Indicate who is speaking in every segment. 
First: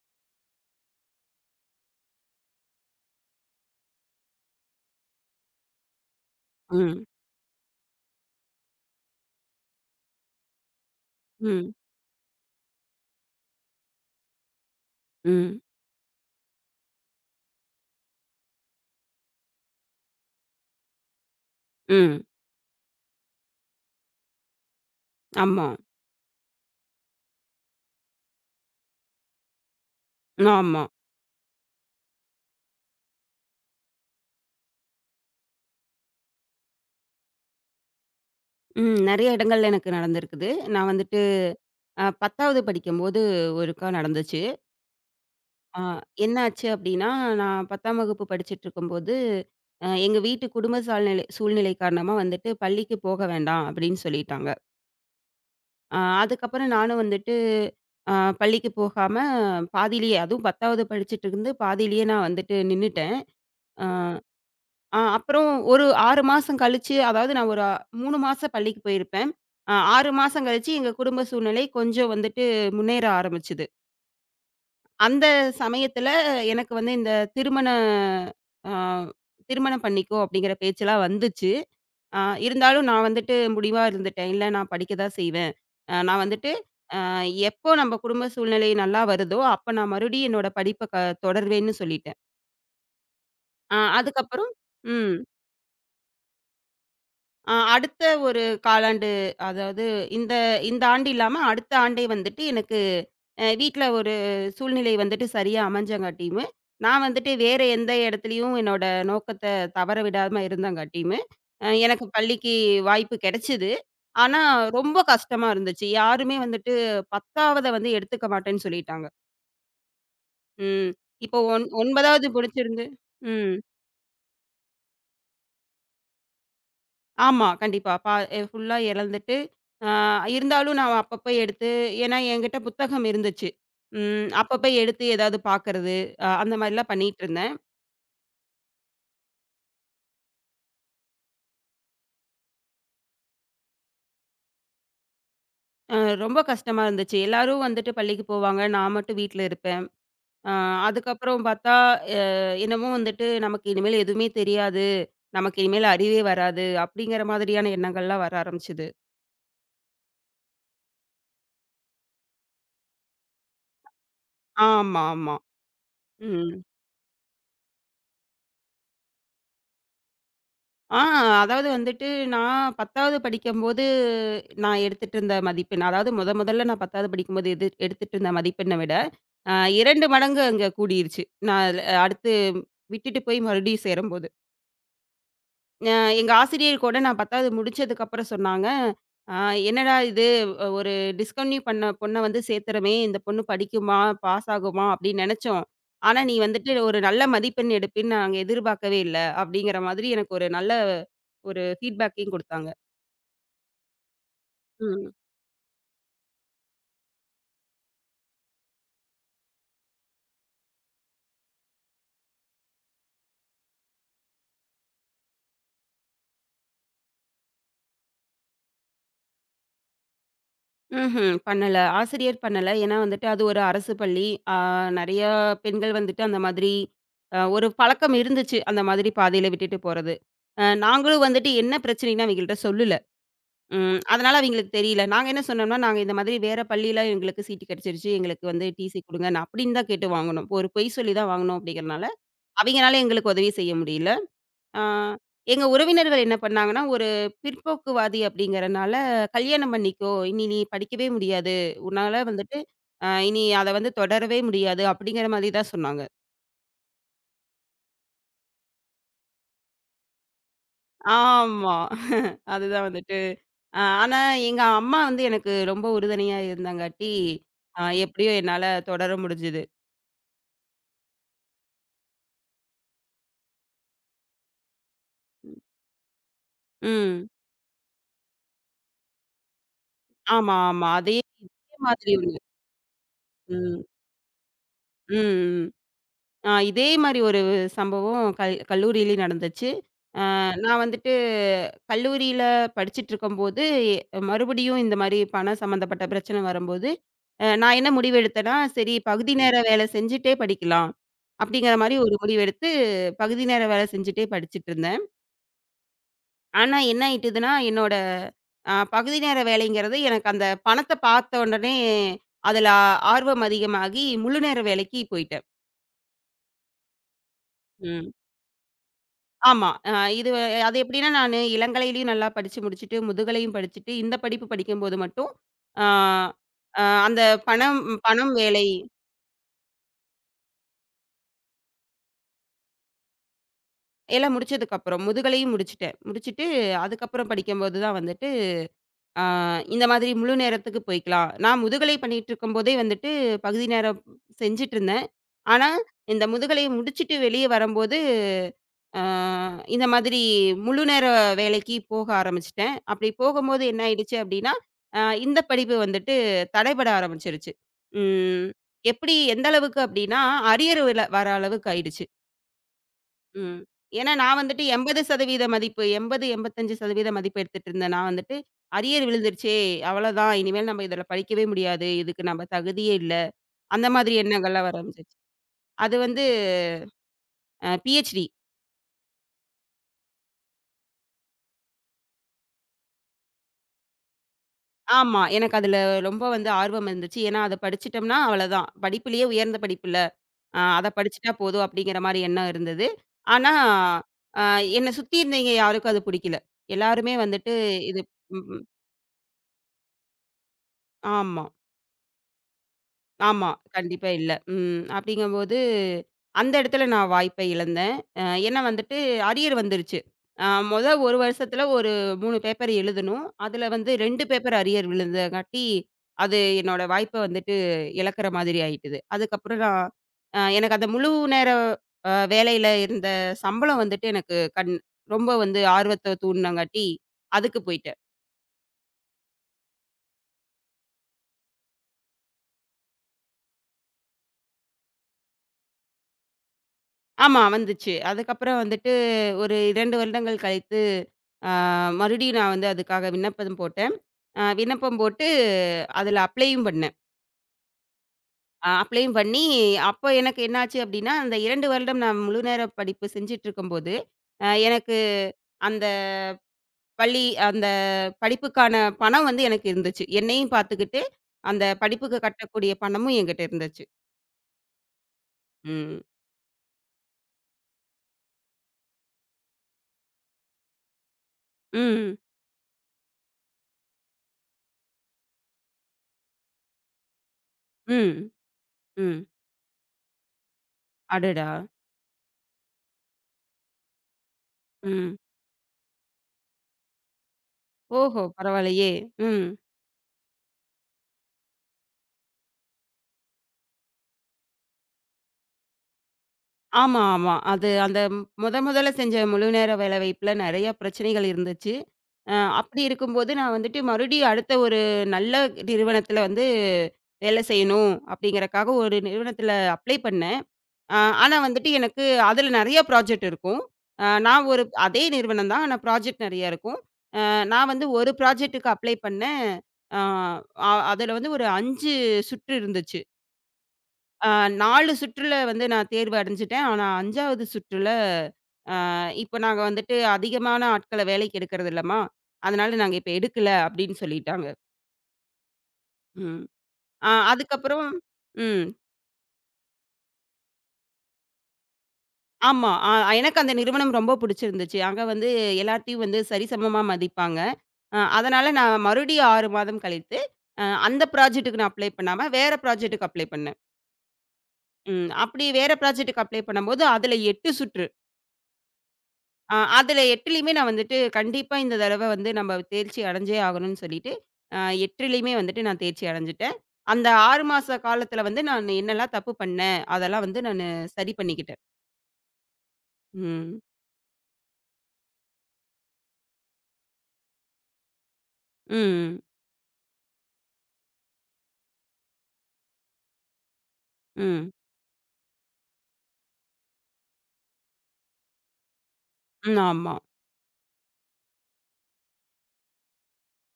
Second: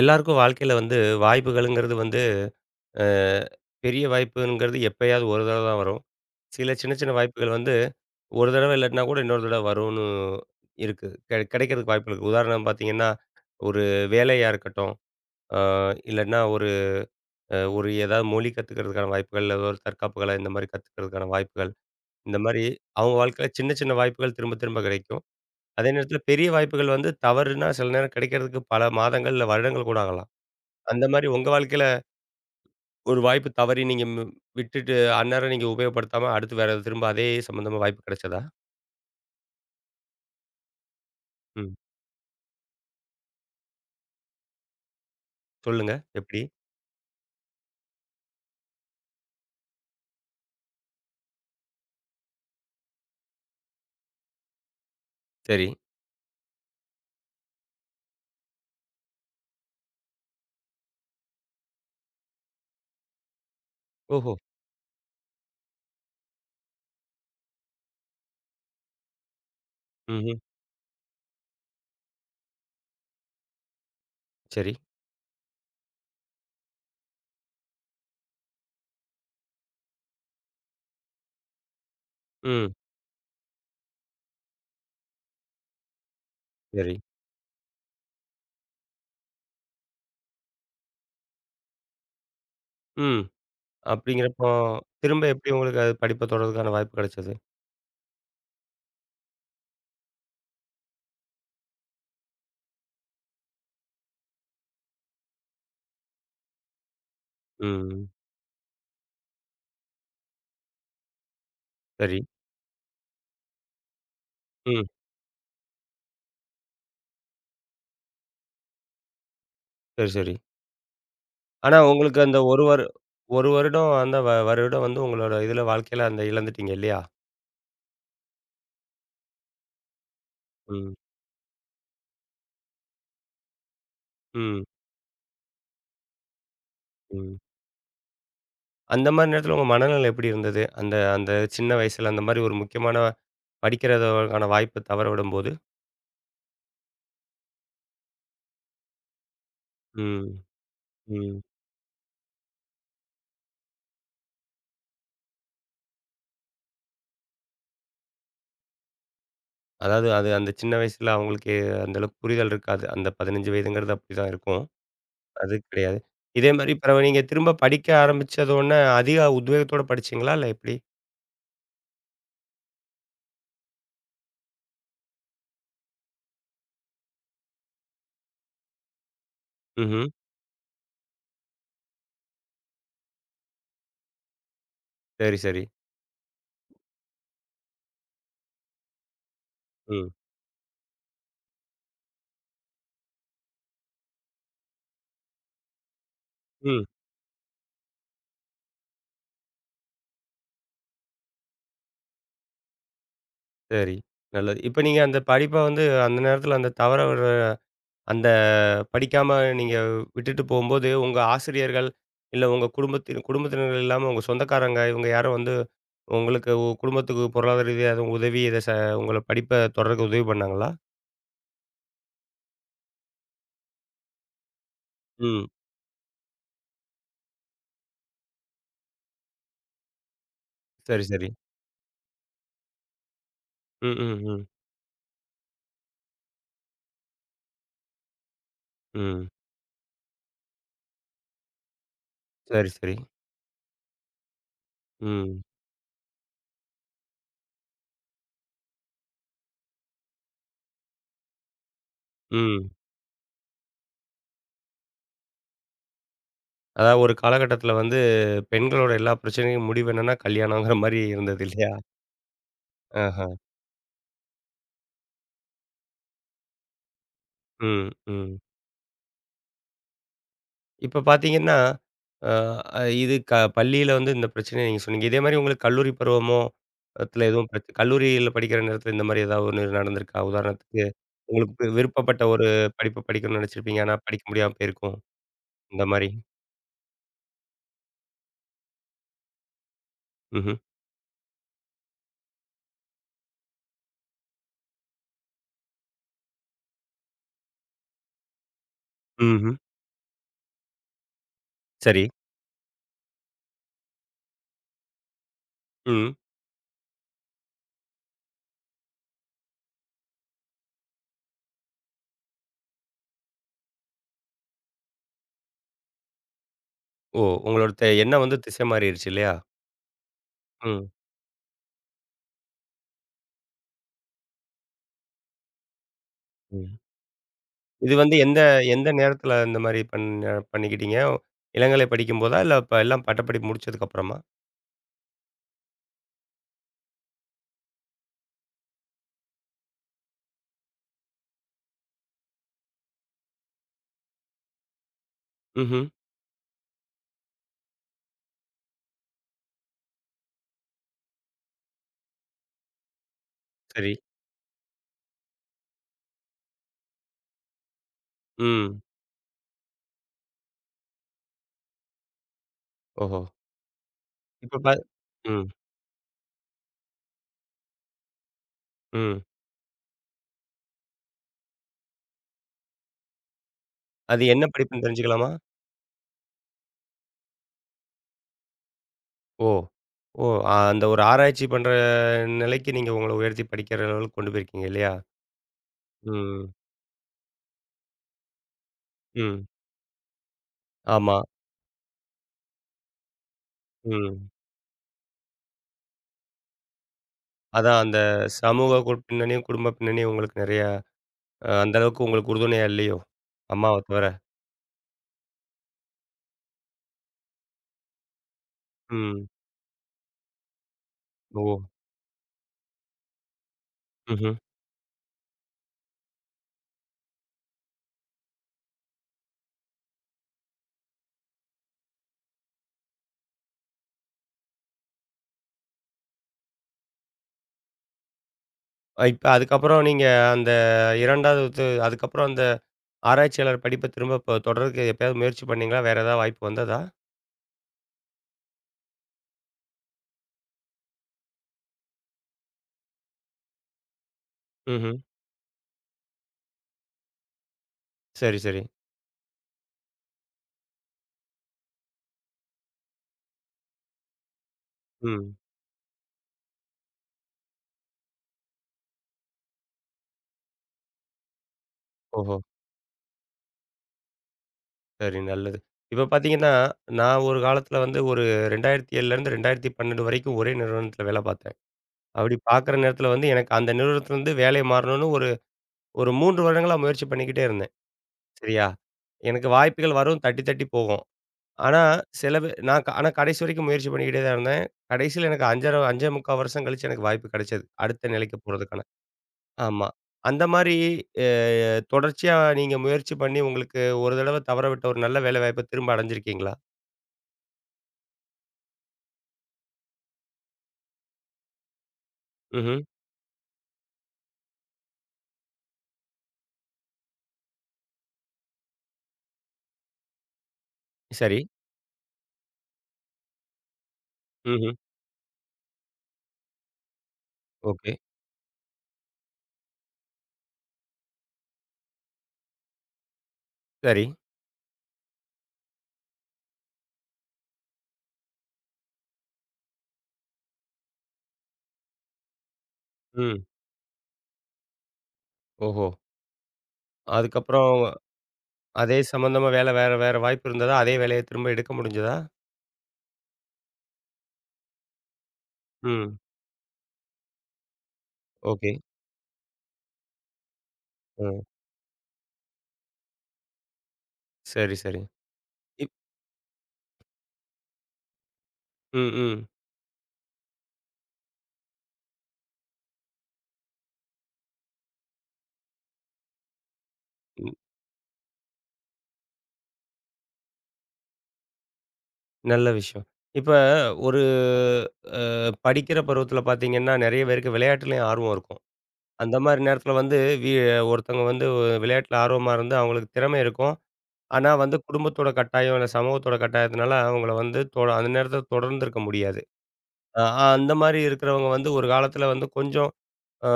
Speaker 1: எல்லாருக்கும் வாழ்க்கையில வந்து வாய்ப்புகள்ங்கிறது வந்து அ பெரிய வாய்ப்புங்கிறது எப்பயாவது ஒரு தடவ தான் வரும். சில சின்ன
Speaker 2: ம்.
Speaker 1: சின்ன வாய்ப்புகள் வந்து ஒரு தடவ இல்லாட்டினா கூட இன்னொரு தடவ வரும்னு இருக்கு.
Speaker 2: ம்.
Speaker 1: கிடைக்கிறதுக்கு வாய்ப்பு இருக்கு. உதாரணம் பார்த்தீங்கன்னா, ஒரு வேலையா இருக்கட்டும்,
Speaker 2: ம்.
Speaker 1: அ இல்லன்னா ஒரு ஒரு ஏதாவது மொழி கத்துக்கிறதுக்கான வாய்ப்புகள், இல்ல ஒரு தற்காப்பு கலை இந்த மாரி கத்துக்கிறதுக்கான வாய்ப்புகள்.
Speaker 2: ம்.
Speaker 1: இந்த மாரி அவங்க வாழ்க்கையில சின்ன சின்ன வாய்ப்புகள் திரும்ப திரும்ப கிடைக்கும்.
Speaker 2: ஆமா.
Speaker 1: அதே நேரத்தில பெரிய வாய்ப்புகள் வந்து தவறுனா சில நேரம் கிடைக்கிறதுக்கு பல மாதங்கள், இல்ல வருடங்கள் கூட ஆகலாம்.
Speaker 2: ஆமா.
Speaker 1: அந்த மாரி உங்க வாழ்க்கையில ஒரு வாய்ப்பு தவறி நீங்க விட்டுட்டு அந்நேரம் நீங்க உபயோகப்படுத்தாம அடுத்து வேற திரும்ப அதே சம்மந்தமா வாய்ப்பு கிடைச்சதா?
Speaker 2: ம். நெறைய இடங்கள்ல எனக்கு நடந்திருக்குது. நான் வந்துட்டு
Speaker 1: ம்.
Speaker 2: 10வது படிக்கும்போது ஒருக்கா நடந்துச்சு. அ
Speaker 1: சொல்லுங்க.
Speaker 2: என்ன
Speaker 1: எப்படி?
Speaker 2: ஆச்சு அப்டின்னா, நான் 10ஆம் வகுப்பு படிச்சுட்ருக்கும்போது, எங்க வீட்டு குடும்ப சால்நிலை சூழ்நிலை காரணமா வந்துட்டு பள்ளிக்கு போக வேண்டாம் அப்டின்னு சொல்லிட்டாங்க.
Speaker 1: சரி.
Speaker 2: அதுக்கப்புறம் நானும் வந்துட்டு அ பள்ளிக்கு போகாம பாதியிலேயே அதுவும் 10வது படிச்சுட்டு இருந்து பாதியிலேயே நான் வந்துட்டு நின்னுட்டேன். அ
Speaker 1: ஓஹோ!
Speaker 2: ஆ அப்புறம் ஒரு 6 மாசம் கழிச்சு, அதாவது நான் ஒரு 3 மாசம் பள்ளிக்கு போயிருப்பேன். 6
Speaker 1: ம்ஹ்ம்.
Speaker 2: மாசம் கழிச்சு எங்க குடும்ப சூழ்நிலை கொஞ்சம் வந்துட்டு முன்னேற ஆரம்பிச்சது.
Speaker 1: சரி.
Speaker 2: அந்த சமயத்துல எனக்கு வந்து இந்த திருமண அ திருமணம் பண்ணிக்கோ அப்படிங்கிற பேச்செல்லாம் வந்துச்சு. அ
Speaker 1: ம்.
Speaker 2: இருந்தாலும் நான் வந்துட்டு முடிவா இருந்துட்டேன். இல்ல நான் படிக்க தான் செய்வேன். நான் வந்துட்டு
Speaker 1: சரி.
Speaker 2: அ எப்போ நம்ம குடும்ப சூழ்நிலை நல்லா வருதோ, அப்ப நான் மறுபடியும் என்னோட படிப்ப க தொடர்வேன்னு சொல்லிட்டேன்.
Speaker 1: ம். அப்படிங்கிறப்போ
Speaker 2: அதுக்கப்புறம் ம்.
Speaker 1: திரும்ப எப்படி உங்களுக்கு அது படிப்ப தொடர்றதுக்கான வாய்ப்பு கிடைச்சது?
Speaker 2: அடுத்த ஒரு காலாண்டு, அதாவது இந்த இந்த ஆண்டு இல்லாம, அடுத்த ஆண்டே வந்துட்டு எனக்கு வீட்ல ஒரு சூழ்நிலை வந்துட்டு சரியா அமைஞ்சங்காட்டியும், நான் வந்துட்டு வேற எந்த
Speaker 1: ம்.
Speaker 2: இடத்துலயும் என்னோட நோக்கத்த தவற விடாம இருந்தங்காட்டியும், எனக்கு
Speaker 1: சரி.
Speaker 2: பள்ளிக்கு வாய்ப்பு கிடைச்சது. ஆனா,
Speaker 1: ம்.
Speaker 2: ரொம்ப கஷ்டமா இருந்துச்சு. யாருமே வந்துட்டு 10ஆவத வந்து எடுத்துக்க மாட்டேன்னு சொல்லிட்டாங்க.
Speaker 1: சரி, சரி.
Speaker 2: ம். இப்போ ஒன்
Speaker 1: ஆனா உங்களுக்கு
Speaker 2: 9வது
Speaker 1: அந்த
Speaker 2: முடிச்சிருந்து
Speaker 1: 1
Speaker 2: ம்.
Speaker 1: வருடம் அந்த வருடம் வந்து உங்களோட இதுல வாழ்க்கையில அந்த இழந்துட்டீங்க இல்லையா?
Speaker 2: ஆமா. கண்டிப்பா. பா எ ஃபுல்லா இழந்துட்டு, ஆ இருந்தாலும்
Speaker 1: ம்.
Speaker 2: நான் அப்பப்ப எடுத்து ஏன்னா என்கிட்ட புத்தகம் இருந்துச்சு. ம்
Speaker 1: ம்.
Speaker 2: அப்பப்ப எடுத்து ஏதாவது பார்க்கறது, அந்த மாரிலாம்
Speaker 1: ம்.
Speaker 2: பண்ணிட்டுருந்தேன்.
Speaker 1: அந்த மாரி நேரத்துல உங்க மனநிலை எப்படி இருந்தது? அந்த அந்த சின்ன வயசுல அந்த மாரி ஒரு முக்கியமான படிக்கிறதற்கான வாய்ப்ப தவற விடும்போது
Speaker 2: அ ரொம்ப கஷ்டமா இருந்துச்சு. எல்லாரும் வந்துட்டு பள்ளிக்கு போவாங்க. நான் மட்டும் வீட்ல இருப்பேன்.
Speaker 1: ம்,
Speaker 2: அ
Speaker 1: ம்.
Speaker 2: அதுக்கப்புறம் பார்த்தா, அ என்னமோ வந்துட்டு நமக்கு இனிமேல் எதுவுமே தெரியாது. நமக்கு இனிமேல் அறிவே வராது. அப்படிங்கிற மாதிரியான எண்ணங்கள்லாம் வர ஆரம்பிச்சது.
Speaker 1: அதாவது அது அந்த சின்ன வயசுல அவங்களுக்கு அந்த அளவுக்கு புரிதல் இருக்காது. அந்த 15 வயதுங்கிறது அப்படிதான் இருக்கும்.
Speaker 2: ஆமா, ஆமா.
Speaker 1: அது கிடையாது. இதே
Speaker 2: ம்.
Speaker 1: மாரி பிறவு நீங்க திரும்ப படிக்க ஆரம்பிச்சதோனே அதிக உத்வேகத்தோட படிச்சீங்களா? இல்ல எப்படி?
Speaker 2: ஆ அதாவது வந்துட்டு, நான் 10வது படிக்கும்போது, நான் எடுத்துட்டு இருந்த மதிப்பெண், அதாவது முதல்ல நான் 10வது படிக்கும்போது எது எடுத்துட்டு இருந்த மதிப்பெண்ண விட, அ
Speaker 1: ம்ஹ்ம்.
Speaker 2: 2 மடங்கு அங்க கூடிருச்சு. நான் அதுல அடுத்து விட்டுட்டு போய் மறுபடியும் சேரும்போது.
Speaker 1: சரி, சரி.
Speaker 2: அ எங்க ஆசிரியர் கூட நான் 10வது முடிச்சதுக்கப்புறம் சொன்னாங்க, "அ என்னடா
Speaker 1: ம்,
Speaker 2: இது ஒரு டிஸ்கன்டினியூ பண்ண பொண்ண வந்து சேர்த்துறோமே! இந்த பொண்ணு படிக்குமா? பாஸ் ஆகுமா? அப்படின்னு நெனச்சோம். ஆனா நீ வந்துட்டு
Speaker 1: ம்.
Speaker 2: ஒரு நல்ல மதிப்பெண் எடுப்பேன்னு நாங்க எதிர்பார்க்கவே இல்ல." அப்படிங்கிற மாதிரி எனக்கு ஒரு நல்ல ஒரு ஃபீட்பேக்கையும் குடுத்தாங்க.
Speaker 1: சரி. நல்லது. இப்ப நீங்க
Speaker 2: ம்.
Speaker 1: அந்த படிப்ப வந்து அந்த நேரத்துல அந்த தவற விடுற அந்த படிக்காம நீங்க விட்டுட்டு போம்போது, உங்க ஆசிரியர்கள், இல்ல உங்க குடும்பத்தின் குடும்பத்தினர்கள் இல்லாம உங்க சொந்தக்காரங்க, இவங்க யாரும் வந்து உங்களுக்கு குடும்பத்துக்கு பொருளாதார ரீதியா எதுவும் உதவி இத உங்கள படிப்ப தொடர்றதுக்கு உதவி பண்ணாங்களா?
Speaker 2: ம்ஹ்ம். பண்ணல. ஆசிரியர் பண்ணல. ஏன்னா வந்துட்டு அது ஒரு அரசு பள்ளி. அ நெறைய
Speaker 1: ம்.
Speaker 2: பெண்கள் வந்துட்டு அந்த மாதிரி ஒரு பழக்கம் இருந்துச்சு. அந்த மாதிரி பாதையில விட்டுட்டு போறது.
Speaker 1: சரி,
Speaker 2: நாங்களும்
Speaker 1: சரி.
Speaker 2: வந்துட்டு என்ன பிரச்சனைன்னு அவைங்கள்ட்ட சொல்லல.
Speaker 1: ம்,
Speaker 2: ம்.
Speaker 1: ம்,
Speaker 2: அதனால
Speaker 1: ம்,
Speaker 2: அவைங்களுக்கு தெரியல. நாங்க என்ன சொன்னோம்னா, நாங்க இந்த மாதிரி வேற பள்ளியில எங்களுக்கு சீட்டு கிடைச்சிருச்சு. எங்களுக்கு வந்து டிசி
Speaker 1: ம்.
Speaker 2: குடுங்க. நான் அப்படின்னு தான் கேட்டு வாங்குனோம். ஒரு பொய் சொல்லி தான் வாங்குனோம் அப்படிங்கிறனால,
Speaker 1: சரி, சரி.
Speaker 2: அவைங்கனால எங்களுக்கு உதவி செய்ய முடியல. ஆ
Speaker 1: ம்,
Speaker 2: எங்க உறவினர்கள் என்ன பண்ணாங்கன்னா, ஒரு பிற்போக்குவாதி அப்படிங்கிறனால, "கல்யாணம் பண்ணிக்கோ. இனி நீ படிக்கவே முடியாது. உன்னால வந்துட்டு
Speaker 1: ம்.
Speaker 2: இனி அத வந்து தொடரவே முடியாது." அப்படிங்கிற மாதிரி தான் சொன்னாங்க.
Speaker 1: அதாவது ஒரு காலகட்டத்தில வந்து பெண்களோட எல்லா பிரச்சனையும் முடிவு என்னன்னா, கல்யாணங்கிற மாரி இருந்தது இல்லையா?
Speaker 2: ஆமா. அதுதான் வந்துட்டு.
Speaker 1: ஆஹ.
Speaker 2: ஆனா, எங்க அம்மா வந்து எனக்கு ரொம்ப உறுதுணையா இருந்தாங்காட்டி,
Speaker 1: ம்,
Speaker 2: எப்படியோ
Speaker 1: ம்.
Speaker 2: என்னால தொடர முடிஞ்சது.
Speaker 1: இப்ப பார்த்தீங்கன்னா, அ அ இது பள்ளியில வந்து இந்த பிரச்சனைய நீங்க சொன்னீங்க. இதே மாரி உங்களுக்கு கல்லூரி பருவமோ அதுல
Speaker 2: ம்.
Speaker 1: எதுவும் கல்லூரியில படிக்கிற நேரத்துல இந்த மாரி ஏதாவது ஒண்ணு நடந்திருக்கா?
Speaker 2: ஆமா,
Speaker 1: உதாரணத்துக்கு
Speaker 2: ஆமா. அதே
Speaker 1: உங்களுக்கு
Speaker 2: இதே மாதிரி
Speaker 1: விருப்பப்பட்ட
Speaker 2: ஒண்ணு.
Speaker 1: ஒரு படிப்ப படிக்கணும்னு நெனச்சிருப்பீங்க.
Speaker 2: ம்.
Speaker 1: ஆனா படிக்க முடியாம போயிருக்கும்.
Speaker 2: ம், ம்.
Speaker 1: இந்த மாரி.
Speaker 2: இதே மாரி ஒரு சம்பவம் கல் கல்லூரியிலயும் நடந்துச்சு. அ
Speaker 1: ம்ஹ்ம்.
Speaker 2: நான் வந்துட்டு கல்லூரியில படிச்சுட்டுருக்கும்போது, மறுபடியும் இந்த மாரி பணம் சம்மந்தப்பட்ட பிரச்சனை வரும்போது, நான் என்ன முடிவு எடுத்தேன்னா, சரி பகுதி
Speaker 1: ம்ஹ்ம்.
Speaker 2: நேர வேலை செஞ்சுட்டே படிக்கலாம். அப்படிங்கிற மாரி
Speaker 1: சரி.
Speaker 2: ஒரு முடிவெடுத்து, பகுதி நேர வேலை செஞ்சுட்டே படிச்சுட்டு இருந்தேன்.
Speaker 1: ம்.
Speaker 2: ஆனா என்ன ஆயிட்டுதுன்னா, என்னோட பகுதி நேர வேலைங்கிறது எனக்கு அந்த பணத்த பார்த்த உடனே அதுல ஆர்வம் அதிகமாகி முழு நேர வேலைக்கு போயிட்டேன்.
Speaker 1: ஓ! உங்களோட
Speaker 2: ம்.
Speaker 1: எண்ணம் வந்து திசை மாறிருச்சு இல்லையா?
Speaker 2: ஆமா. அது
Speaker 1: ம்.
Speaker 2: எப்படின்னா நானு இளங்கலையிலயும் நல்லா படிச்சு முடிச்சுட்டு, முதுகலையும் படிச்சுட்டு, இந்த படிப்பு படிக்கும்போது மட்டும் அ
Speaker 1: ம்.
Speaker 2: அ அந்த பணம்
Speaker 1: இது வந்து
Speaker 2: பணம்
Speaker 1: எந்த
Speaker 2: வேலை
Speaker 1: எந்த நேரத்துல இந்த மாரி பண்ணிக்கிட்டீங்க? இளங்கலை படிக்கும்போதா? இல்ல இப்ப எல்லாம் பட்டப்படிப்பு முடிச்சதுக்கு அப்புறமா?
Speaker 2: எல்லாம் முடிச்சதுக்கப்புறம், முதுகலையும் முடிச்சுட்டேன். முடிச்சுட்டு அதுக்கப்புறம் படிக்கும்போது தான் வந்துட்டு ஆ, இந்த மாதிரி முழு நேரத்துக்கு போய்க்கலாம். நான் முதுகலை பண்ணிட்டு இருக்கும்போதே வந்துட்டு பகுதி நேரம் செஞ்சுட்டு இருந்தேன். ஆனா,
Speaker 1: ம்ஹ்ம்.
Speaker 2: இந்த முதுகலைய முடிச்சுட்டு வெளிய வரும்போது, ஆ இந்த மாதிரி முழு நேர வேலைக்கு போக ஆரம்பிச்சுட்டேன். அப்படி போகும்போது என்ன
Speaker 1: சரி.
Speaker 2: ஆயிடுச்சு அப்படின்னா, இந்த படிப்பு வந்துட்டு தடைபட ஆரம்பிச்சுருச்சு. ம்
Speaker 1: ம்.
Speaker 2: எப்படி எந்த அளவுக்கு அப்படின்னா, அரியர் விழ வர அளவுக்கு ஆயிடுச்சு.
Speaker 1: ஓஹோ!
Speaker 2: ம். ஏன்னா நான்
Speaker 1: இப்ப
Speaker 2: வந்துட்டு
Speaker 1: பா ம்,
Speaker 2: 80% மதிப்பு 80, 85% மதிப்பு எடுத்துட்டு இருந்தேன். நான் வந்துட்டு அரியர்
Speaker 1: ம்.
Speaker 2: விழுந்துருச்சே! அவ்வளதான். இனிமேல் நம்ம இதில படிக்கவே முடியாது. இதுக்கு நம்ம தகுதியே இல்ல. அந்த மாதிரி
Speaker 1: அது என்ன
Speaker 2: எண்ணங்கள்லாம் வர
Speaker 1: படிப்புன்னு
Speaker 2: ஆரம்பிச்சுருச்சு.
Speaker 1: தெரிஞ்சுக்கலாமா?
Speaker 2: அது வந்து பிஹெச்டி.
Speaker 1: ஓ! ஓ! அந்த ஒரு ஆராய்ச்சி பண்ற நிலைக்கு நீங்க உங்கள உயர்த்தி படிக்கிற அளவுக்கு கொண்டு போயிருக்கீங்க இல்லையா?
Speaker 2: ஆமா. எனக்கு அதில ரொம்ப வந்து
Speaker 1: ம்,
Speaker 2: ஆர்வம் இருந்துச்சு. ஏன்னா அத படிச்சுட்டோம்னா அவ்வளதான். படிப்பிலேயே
Speaker 1: ம்.
Speaker 2: உயர்ந்த படிப்பு இல்ல. அத
Speaker 1: ஆமா.
Speaker 2: படிச்சுட்டா போதும் அப்படிங்கிற மாரி எண்ணம் இருந்தது. ஆனா,
Speaker 1: ம்.
Speaker 2: அ என்ன சுத்தி இருந்தவைங்க யாருக்கும் அது புடிக்கல. எல்லாருமே வந்துட்டு
Speaker 1: அதான் அந்த
Speaker 2: இது ம். ம்,
Speaker 1: சமூக பின்னணியும், குடும்ப பின்னணியும் உங்களுக்கு நெறையா
Speaker 2: ஆமா.
Speaker 1: அந்த அளவுக்கு உங்களுக்கு உறுதுணையா இல்லையோ?
Speaker 2: ஆமா.
Speaker 1: அம்மாவ தவிர.
Speaker 2: கண்டிப்பா இல்ல. ம். அப்படிங்கும்போது, அந்த இடத்துல நான் வாய்ப்பை இழந்தேன். அ ஏன்னா வந்துட்டு
Speaker 1: ம்.
Speaker 2: அரியர் வந்துருச்சு. அ மொத 1
Speaker 1: ஓ!
Speaker 2: வருஷத்துல ஒரு 3 பேப்பர் எழுதணும். அதுல வந்து 2
Speaker 1: ம்ஹ்ம்.
Speaker 2: பேப்பர் அரியர் விழுந்தங்காட்டி, அது என்னோட வாய்ப்ப வந்துட்டு இழக்கிற மாதிரி ஆயிட்டுது. அதுக்கப்புறம் நான் எனக்கு அந்த முழு நேர வேலையில இருந்த சம்பளம் வந்துட்டு எனக்கு ரொம்ப வந்து ஆர்வத்த தூண்டுனங்காட்டி, அதுக்கு போயிட்டேன்.
Speaker 1: இப்ப அதுக்கப்புறம் நீங்க அந்த 2வது இது அதுக்கப்புறம் அந்த ஆராய்ச்சியாளர் படிப்ப திரும்ப இப்ப தொடர்றதுக்கு எப்பயாவது முயற்சி பண்ணீங்களா? வேற ஏதாவது வாய்ப்பு வந்ததா?
Speaker 2: ஆமா வந்துச்சு. அதுக்கப்புறம் வந்துட்டு ஒரு 2 வருடங்கள் கழித்து, ஆ மறுபடியும் நான் வந்து அதுக்காக விண்ணப்பம் போட்டேன்.
Speaker 1: ம்ஹ்ம்.
Speaker 2: விண்ணப்பம் போட்டு அதில அப்ளையும் பண்ணேன்.
Speaker 1: சரி, சரி.
Speaker 2: அப்ளையும் பண்ணி அப்போ எனக்கு என்னாச்சு அப்டின்னா, அந்த 2 வருடம் நான் முழு நேர படிப்பு செஞ்சுட்ருக்கும்போது, எனக்கு
Speaker 1: ம்.
Speaker 2: அந்த பள்ளி அந்த படிப்புக்கான பணம் வந்து எனக்கு இருந்துச்சு. என்னையும் பார்த்துக்கிட்டு, அந்த படிப்புக்கு
Speaker 1: ஓஹோ!
Speaker 2: கட்டக்கூடிய பணமும் என்கிட்ட இருந்துச்சு.
Speaker 1: சரி, நல்லது.
Speaker 2: ம்.
Speaker 1: இப்ப பார்த்தீங்கன்னா, நான் ஒரு காலத்தில வந்து ஒரு 2007லேருந்து 2012 வரைக்கும் ஒரே நிறுவனத்தில வேலை பார்த்தேன்.
Speaker 2: ம்.
Speaker 1: அப்படி பார்க்குற நேரத்தில வந்து எனக்கு அந்த நிறுவனத்திலருந்து வேலை மாறணும்னு ஒரு ஒரு 3 வருடங்களா முயற்சி பண்ணிக்கிட்டே இருந்தேன்.
Speaker 2: ம்.
Speaker 1: சரியா?
Speaker 2: ம்.
Speaker 1: எனக்கு வாய்ப்புகள் வரும், தட்டி தட்டி போகும்.
Speaker 2: அடடா!
Speaker 1: ஆனா, சில பே நான் ஆனா கடைசி வரைக்கும் முயற்சி பண்ணிக்கிட்டே தான் இருந்தேன்.
Speaker 2: ம்.
Speaker 1: கடைசியில எனக்கு 5 1/2 5 1/4 வருஷம் கழிச்சு எனக்கு வாய்ப்பு கிடைச்சது. அடுத்த
Speaker 2: ஓஹோ!
Speaker 1: நிலைக்கு போறதுக்கான.
Speaker 2: பரவாயில்லையே! ம்.
Speaker 1: ஆமா. அந்த மாரி அ தொடர்ச்சியா நீங்க முயற்சி பண்ணி உங்களுக்கு ஒரு தடவ தவற விட்ட ஒரு நல்ல வேலை வாய்ப்ப திரும்ப அடைஞ்சிருக்கீங்களா?
Speaker 2: ஆமா, ஆமா. அது அந்த மொதல்ல செஞ்ச முழு நேர வேலைவாய்ப்புல நெறைய பிரச்சனைகள் இருந்துச்சு.
Speaker 1: ம்ஹ்ம்.
Speaker 2: அப்படி இருக்கும்போது நான் வந்துட்டு மறுபடியும் அடுத்த ஒரு நல்ல நிறுவனத்துல வந்து வேலை செய்யணும் அப்படிங்கிறக்காக ஒரு நிறுவனத்துல அப்ளை பண்ணேன். அ ஆனா
Speaker 1: சரி.
Speaker 2: வந்துட்டு எனக்கு அதுல நெறைய ப்ராஜெக்ட் இருக்கும். நான் ஒரு
Speaker 1: ம்ஹ்ம்.
Speaker 2: அதே நிறுவனம் தான். ஆனா ப்ராஜெக்ட் நெறைய இருக்கும். நான் வந்து
Speaker 1: ஓகே.
Speaker 2: ஒரு ப்ராஜெக்ட்டுக்கு அப்ளை பண்ணேன். அ அ அதுல வந்து ஒரு 5 சுற்று இருந்துச்சு.
Speaker 1: சரி.
Speaker 2: அ 4 சுற்றுல வந்து நான் தேர்வு அடைஞ்சுட்டேன். ஆனா 5வது சுற்றுல இப்ப நாங்க வந்துட்டு அதிகமான ஆட்கள வேலைக்கு எடுக்கிறது இல்லம்மா. அதனால நாங்க இப்ப
Speaker 1: ம்.
Speaker 2: எடுக்கல அப்படின்னு சொல்லிட்டாங்க.
Speaker 1: ஓஹோ!
Speaker 2: ம்.
Speaker 1: அதுக்கப்புறம்
Speaker 2: அதுக்கப்புறம் ம்.
Speaker 1: அதே சம்மந்தமா வேலை வேற வேற வாய்ப்பு இருந்ததா? அதே வேலைய திரும்ப எடுக்க முடிஞ்சதா?
Speaker 2: ஆமா. எனக்கு அந்த நிறுவனம் ரொம்ப புடிச்சிருந்துச்சு. அங்க வந்து எல்லாத்தையும்
Speaker 1: ம்.
Speaker 2: வந்து சரிசமமா மதிப்பாங்க. அதனால
Speaker 1: ஓகே.
Speaker 2: நான் மறுபடியும் 6 மாதம் கழித்து, அ அந்த
Speaker 1: ம்.
Speaker 2: ப்ராஜெக்ட்டுக்கு நான் அப்ளை பண்ணாம, வேற ப்ராஜெக்ட்டுக்கு அப்ளை பண்ணேன்.
Speaker 1: சரி, சரி.
Speaker 2: ம். அப்படி வேற
Speaker 1: இப்
Speaker 2: ப்ராஜெக்ட்டுக்கு அப்ளை பண்ணும்போது, அதுல 8 சுற்று.
Speaker 1: ம், ம்.
Speaker 2: அதில 8லயுமே நான் வந்துட்டு கண்டிப்பா இந்த தடவ வந்து நம்ம தேர்ச்சி அடைஞ்சே ஆகணும்னு சொல்லிட்டு, அ 8லயுமே வந்துட்டு நான் தேர்ச்சி அடைஞ்சுட்டேன். அந்த 6
Speaker 1: ம்.
Speaker 2: மாச காலத்தில வந்து நான் என்னலாம் தப்பு பண்ணேன், அதெல்லாம் வந்து நானு சரி பண்ணிக்கிட்டேன்.
Speaker 1: நல்ல விஷயம். இப்ப
Speaker 2: ம்.
Speaker 1: ஒரு அ படிக்கிற பருவத்தில பார்த்தீங்கன்னா, நெறைய பேருக்கு விளையாட்டுலயும் ஆர்வம் இருக்கும்.
Speaker 2: ம்.
Speaker 1: அந்த மாரி நேரத்தில வந்து வி ஒருத்தவங்க வந்து விளையாட்டுல ஆர்வமா இருந்து அவங்களுக்கு திறமை இருக்கும்.
Speaker 2: ம்.
Speaker 1: ஆனா வந்து குடும்பத்தோட கட்டாயம், இல்ல சமூகத்தோட கட்டாயத்தினால அவங்கள வந்து அந்த நேரத்தில தொடர்ந்திருக்க முடியாது.
Speaker 2: ம். ஆமா.
Speaker 1: அ அந்த மாரி இருக்கிறவங்க வந்து ஒரு காலத்தில வந்து கொஞ்சம் அ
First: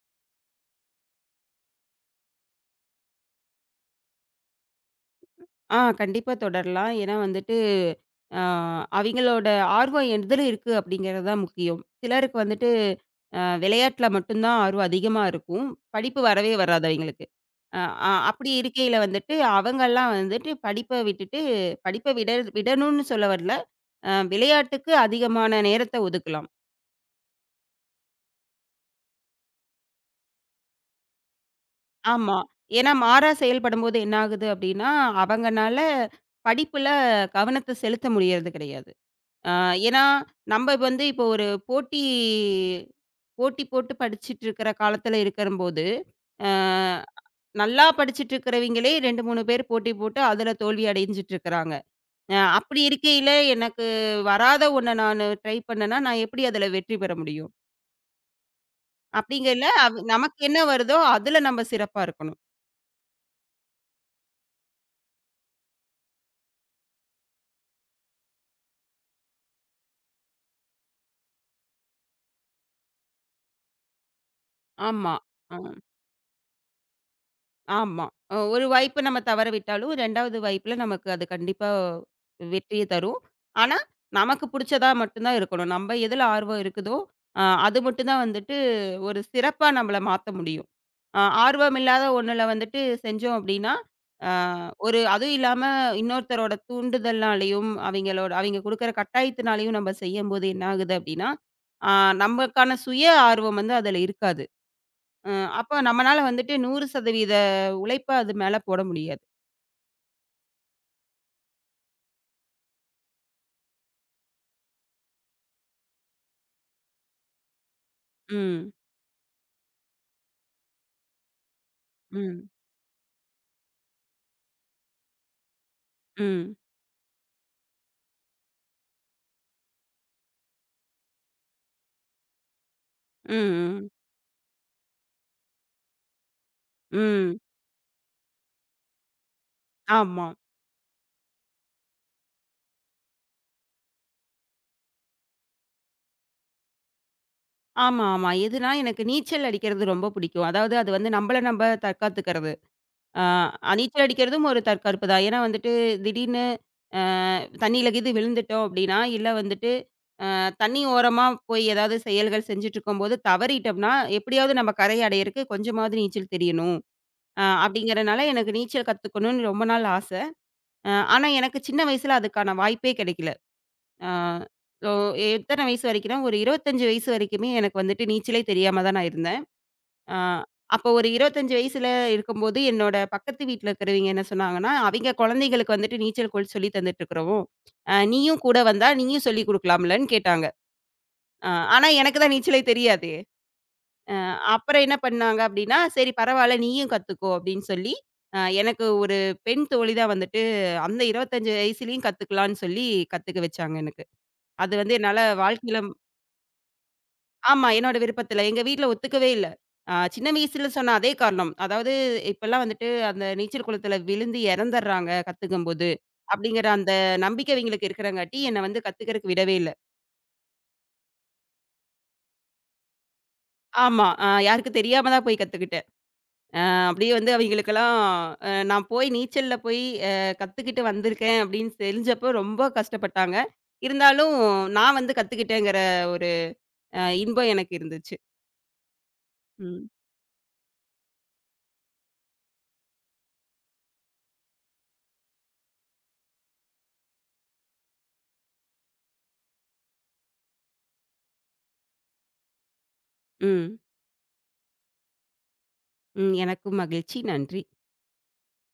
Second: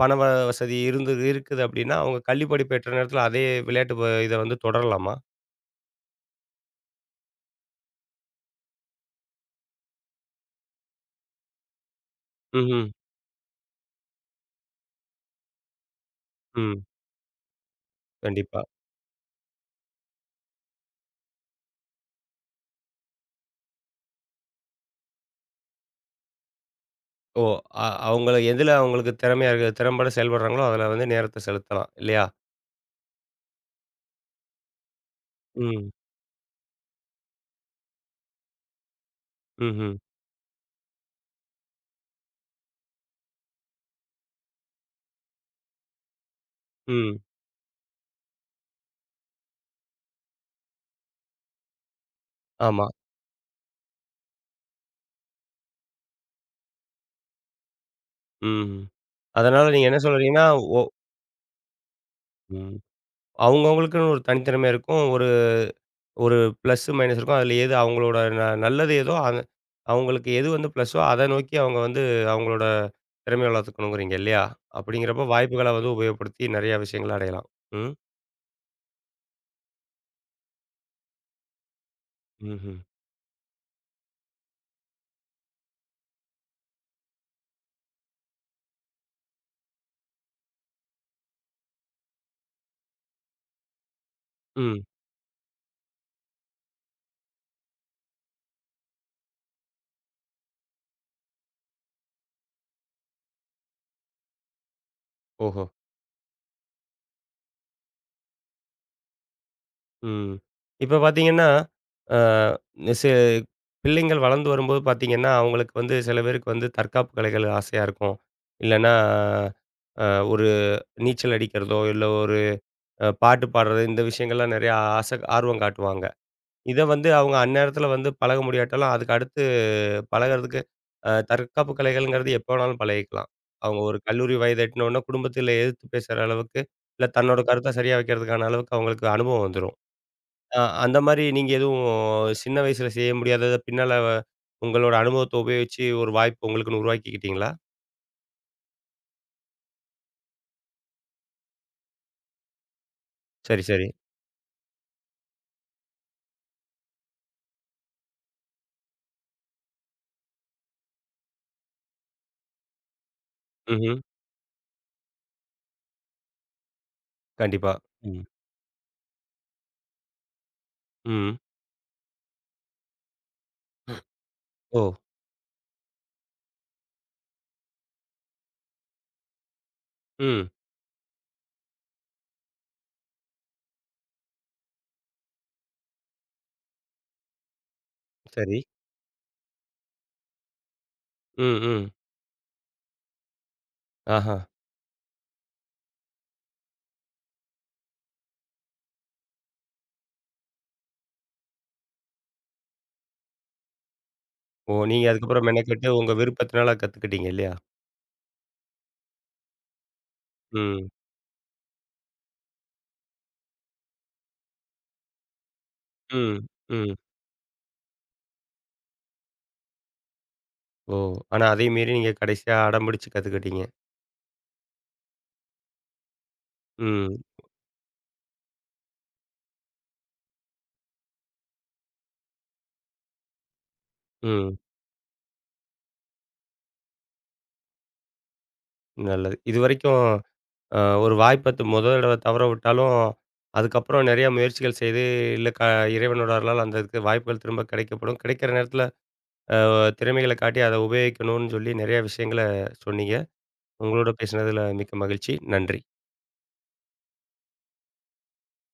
Speaker 1: பண வசதி இருந்து இருக்குது அப்டின்னா, அவங்க கல்வி படிப்பு எட்டுற நேரத்தில அதே விளையாட்டு இத வந்து தொடரலாமா?
Speaker 2: கண்டிப்பா தொடரலாம். ஏன்னா வந்துட்டு, அ அவிங்களோட ஆர்வம் எதில இருக்கு அப்படிங்கிறது தான் முக்கியம். சிலருக்கு வந்துட்டு
Speaker 1: ம்ஹ்ம்.
Speaker 2: விளையாட்ல மட்டும் தான் ஆர்வம் அதிகமா இருக்கும். படிப்பு வரவே
Speaker 1: ம்.
Speaker 2: வராது அவிங்களுக்கு. அ அ அப்படி
Speaker 1: கண்டிப்பா.
Speaker 2: இருக்கையில வந்துட்டு அவங்கலாம் வந்துட்டு படிப்ப விட்டுட்டு படிப்ப விட விடணும்னு சொல்ல வரல. விளையாட்டுக்கு அதிகமான நேரத்த ஒதுக்கலாம்.
Speaker 1: ஓ! அவங்கள எதுல அவங்களுக்கு திறமையா இருக்கு திறம்பட செயல்படுறாங்களோ, அதுல வந்து நேரத்த செலுத்தலாம் இல்லையா?
Speaker 2: ஆமா. ஏன்னா மாறா செயல்படும்போது என்ன ஆகுது அப்படின்னா, அவங்கனால
Speaker 1: ம்.
Speaker 2: படிப்புல கவனத்த செலுத்த முடியறது கிடையாது. ஆ,
Speaker 1: ம்ஹ்ம்.
Speaker 2: ஏன்னா, நம்ம வந்து இப்போ ஒரு போட்டி போட்டி போட்டு படிச்சுட்டு இருக்கிற காலத்துல இருக்கம்போது, ஆ
Speaker 1: ம்.
Speaker 2: நல்லா படிச்சுட்டு இருக்கிறவைங்களே 2, 3 பேர் போட்டி போட்டு அதுல தோல்வி அடைஞ்சுட்டு இருக்கிறாங்க. அப்படி
Speaker 1: ஆமா.
Speaker 2: இருக்கையில எனக்கு வராத ஒண்ண நானு ட்ரை பண்ணேன்னா, நான் எப்படி அதுல வெற்றி பெற முடியும்?
Speaker 1: ம்.
Speaker 2: அப்படிங்கையில,
Speaker 1: அதனால நீங்க
Speaker 2: அவ்
Speaker 1: என்ன
Speaker 2: நமக்கு
Speaker 1: சொல்றீங்கன்னா,
Speaker 2: என்ன வருதோ அதுல நம்ம சிறப்பா இருக்கணும்.
Speaker 1: ம் அவங்கவங்களுக்குன்னு ஒரு தனித்திறமை இருக்கும். ஒரு ப்ளஸ்ஸு, மைனஸ் இருக்கும். அதில எது அவங்களோட நல்லது எதோ, அது அவங்களுக்கு எது வந்து ப்ளஸ்ஸோ, அத நோக்கி அவங்க வந்து அவங்களோட திறமைய வளர்த்துக்கணுங்கிறீங்க இல்லையா?
Speaker 2: ஆமா.
Speaker 1: அப்படிங்கிறப்போ
Speaker 2: ஆ.
Speaker 1: வாய்ப்புகள வந்து உபயோகப்படுத்தி நெறைய விஷயங்கள அடையலாம். ம்.
Speaker 2: ஆமா. ஒரு வாய்ப்பு நம்ம தவற விட்டாலும், 2வது வாய்ப்புல நமக்கு அது கண்டிப்பா
Speaker 1: ம்ஹ்ம்.
Speaker 2: வெற்றிய தரும். ஆனா, நமக்கு புடிச்சதா மட்டும் தான் இருக்கணும். நம்ம எதுல ஆர்வம் இருக்குதோ, அது மட்டும் தான் வந்துட்டு ஒரு சிறப்பா நம்மள மாத்த முடியும். ஆர்வம் இல்லாத ஒண்ணுல வந்துட்டு செஞ்சோம் அப்டின்னா, அ
Speaker 1: ம்.
Speaker 2: ஒரு அதுவும் இல்லாம இன்னொருத்தரோட தூண்டுதல்னாலயும், அவைங்களோட அவைங்க குடுக்குற கட்டாயத்தினாலயும் நம்ம செய்யும்போது என்ன ஆகுது அப்டின்னா, அ நமக்கான சுய ஆர்வம் வந்து அதுல இருக்காது. அ
Speaker 1: ஓஹோ!
Speaker 2: அப்ப நம்மனால வந்துட்டு 100% உழைப்ப அது மேல போட முடியாது.
Speaker 1: ம். இப்ப பார்த்தீங்கன்னா, அ செ பிள்ளைங்கள் வளர்ந்து வரும்போது பார்த்தீங்கன்னா, அவங்களுக்கு வந்து சில பேருக்கு வந்து தற்காப்பு கலைகள் ஆசையா இருக்கும்.
Speaker 2: ம்.
Speaker 1: இல்லன்னா, அ ஒரு நீச்சல் அடிக்கிறதோ, இல்ல ஒரு
Speaker 2: ம்.
Speaker 1: பாட்டு பாடுறது இந்த விஷயங்கள்லாம் நெறையா ஆர்வம் காட்டுவாங்க.
Speaker 2: ம்.
Speaker 1: இத வந்து அவங்க அந்நேரத்துல வந்து பழக முடியாட்டாலும், அதுக்கு அடுத்து பழகுறதுக்கு தற்காப்பு கலைகள்ங்கிறது எப்ப வேணாலும் பழகிக்கலாம்.
Speaker 2: ம்.
Speaker 1: அவங்க
Speaker 2: ம்.
Speaker 1: ஒரு கல்லூரி வயது எட்டுனோன குடும்பத்தில எதிர்த்து பேசுற அளவுக்கு, இல்ல
Speaker 2: ம்.
Speaker 1: தன்னோட கருத்த சரியா வைக்கிறதுக்கான அளவுக்கு அவங்களுக்கு அனுபவம் வந்துரும்.
Speaker 2: ஆமா.
Speaker 1: அந்த மாரி நீங்க எதுவும் சின்ன வயசுல செய்ய முடியாதத பின்னால உங்களோட அனுபவத்த உபயோகிச்சு ஒரு வாய்ப்பு உங்களுக்குன்னு உருவாக்கிக்கிட்டீங்களா?
Speaker 2: ஆமா, ஆமா. எதுனா எனக்கு நீச்சல் அடிக்கிறது ரொம்ப பிடிக்கும். அதாவது அது வந்து நம்மள நம்ம தற்காத்துக்கிறது. ஆ
Speaker 1: சரி, சரி.
Speaker 2: நீச்சல் அடிக்கிறதும் ஒரு தற்காப்பு தான். ஏன்னா வந்துட்டு திடீர்னு அ தண்ணியில கீது விழுந்துட்டோம் அப்படின்னா, இல்ல வந்துட்டு தண்ணி ஓரமா போய் ஏதாவது செயல்கள் செஞ்சுட்டு இருக்கும்போது தவறிட்டோம்னா,
Speaker 1: ம்ஹ்ம்.
Speaker 2: எப்படியாவது நம்ம கரை அடையறக்கு கொஞ்சமாவது நீச்சல் தெரியணும்.
Speaker 1: கண்டிப்பா.
Speaker 2: அப்படிங்கிறனால
Speaker 1: ம்.
Speaker 2: எனக்கு நீச்சல் கத்துக்கணும்னு ரொம்ப நாள் ஆச. ஆனா,
Speaker 1: ம்.
Speaker 2: எனக்கு சின்ன வயசுல அதுக்கான வாய்ப்பே கிடைக்கல. அ
Speaker 1: ஓ!
Speaker 2: ஒ எத்தன வயசு வரைக்கும்னா, ஒரு 25 வயசு வரைக்குமே எனக்கு வந்துட்டு நீச்சலே தெரியாம தான் நான் இருந்தேன். அ
Speaker 1: ம்.
Speaker 2: அப்போ ஒரு 25 வயசுல இருக்கும்போது, என்னோட பக்கத்து வீட்ல இருக்கிறவைங்க என்ன சொன்னாங்கன்னா, "அவைங்க குழந்தைகளுக்கு வந்துட்டு நீச்சல் கூட சொல்லி தந்துட்டு இருக்கிறோம். நீயும்
Speaker 1: சரி.
Speaker 2: கூட வந்தா, நீயும் சொல்லிக் குடுக்கலாம்லன்னு" கேட்டாங்க. அ
Speaker 1: ம்,
Speaker 2: ஆனா,
Speaker 1: ம்.
Speaker 2: எனக்கு தான் நீச்சலே தெரியாதே! அ
Speaker 1: ஆஹா.
Speaker 2: அப்புறம் என்ன பண்ணாங்க அப்படின்னா, "சரி பரவால்ல நீயும் கத்துக்கோ" அப்படின்னு சொல்லி, எனக்கு ஒரு பெண் தோழி தான் வந்துட்டு அந்த 25 வயசுலயும் கத்துக்கலான்னு சொல்லி கத்துக்க வச்சாங்க எனக்கு. அது
Speaker 1: ஓ!
Speaker 2: வந்து
Speaker 1: நீங்க
Speaker 2: என்னால
Speaker 1: அதுக்கப்புறம்
Speaker 2: வாழ்க்கையில
Speaker 1: மெனக்கெட்டு உங்க விருப்பத்தினால கத்துக்கிட்டீங்க இல்லையா?
Speaker 2: ஆமா என்னோட விருப்பத்தில. எங்க வீட்ல ஒத்துக்கவே இல்ல. சின்ன வயசுல
Speaker 1: ம்.
Speaker 2: சொன்ன அதே காரணம். அதாவது இப்பலாம் வந்துட்டு அந்த நீச்சல் குளத்தில விழுந்து இறந்துடுறாங்க கத்துக்கும்போது,
Speaker 1: ம்,
Speaker 2: அப்படிங்கிற அந்த
Speaker 1: ம்.
Speaker 2: நம்பிக்கை இவங்களுக்கு இருக்கிறங்காட்டி, என்ன வந்து கத்துக்கிறதுக்கு விடவே இல்ல.
Speaker 1: ஓ! ஆனா அதையும் மீறி நீங்க கடைசியா அடம்பிடிச்சு கத்துக்கிட்டீங்க.
Speaker 2: ஆமா. யாருக்கும் தெரியாம தான் போய் கத்துக்கிட்டேன். அப்படியே
Speaker 1: ம்,
Speaker 2: வந்து அவைங்களுக்கெல்லாம் நான் போய் நீச்சல்ல போய் அ கத்துக்கிட்டு வந்திருக்கேன் அப்படின்னு தெரிஞ்சப்போ ரொம்ப கஷ்டப்பட்டாங்க. இருந்தாலும்
Speaker 1: ம்.
Speaker 2: நான் வந்து கத்துக்கிட்டேங்கிற ஒரு இன்பம் எனக்கு இருந்துச்சு.
Speaker 1: நல்லது.
Speaker 2: ம்.
Speaker 1: இதுவரைக்கும் ஒரு வாய்ப்ப முதல் தடவ தவற விட்டாலும், அதுக்கப்புறம் நெறைய முயற்சிகள் செய்து, இல்ல இறைவனோட அருளால அந்த இதுக்கு வாய்ப்புகள் திரும்ப கிடைக்கப்படும். கிடைக்கிற நேரத்தில அ திறமைகள காட்டி அத உபயோகிக்கணும்னு சொல்லி நெறைய விஷயங்கள சொன்னீங்க.
Speaker 2: ம்.
Speaker 1: உங்களோட பேசினதில மிக்க மகிழ்ச்சி. நன்றி.
Speaker 2: ம். எனக்கும் மகிழ்ச்சி. நன்றி.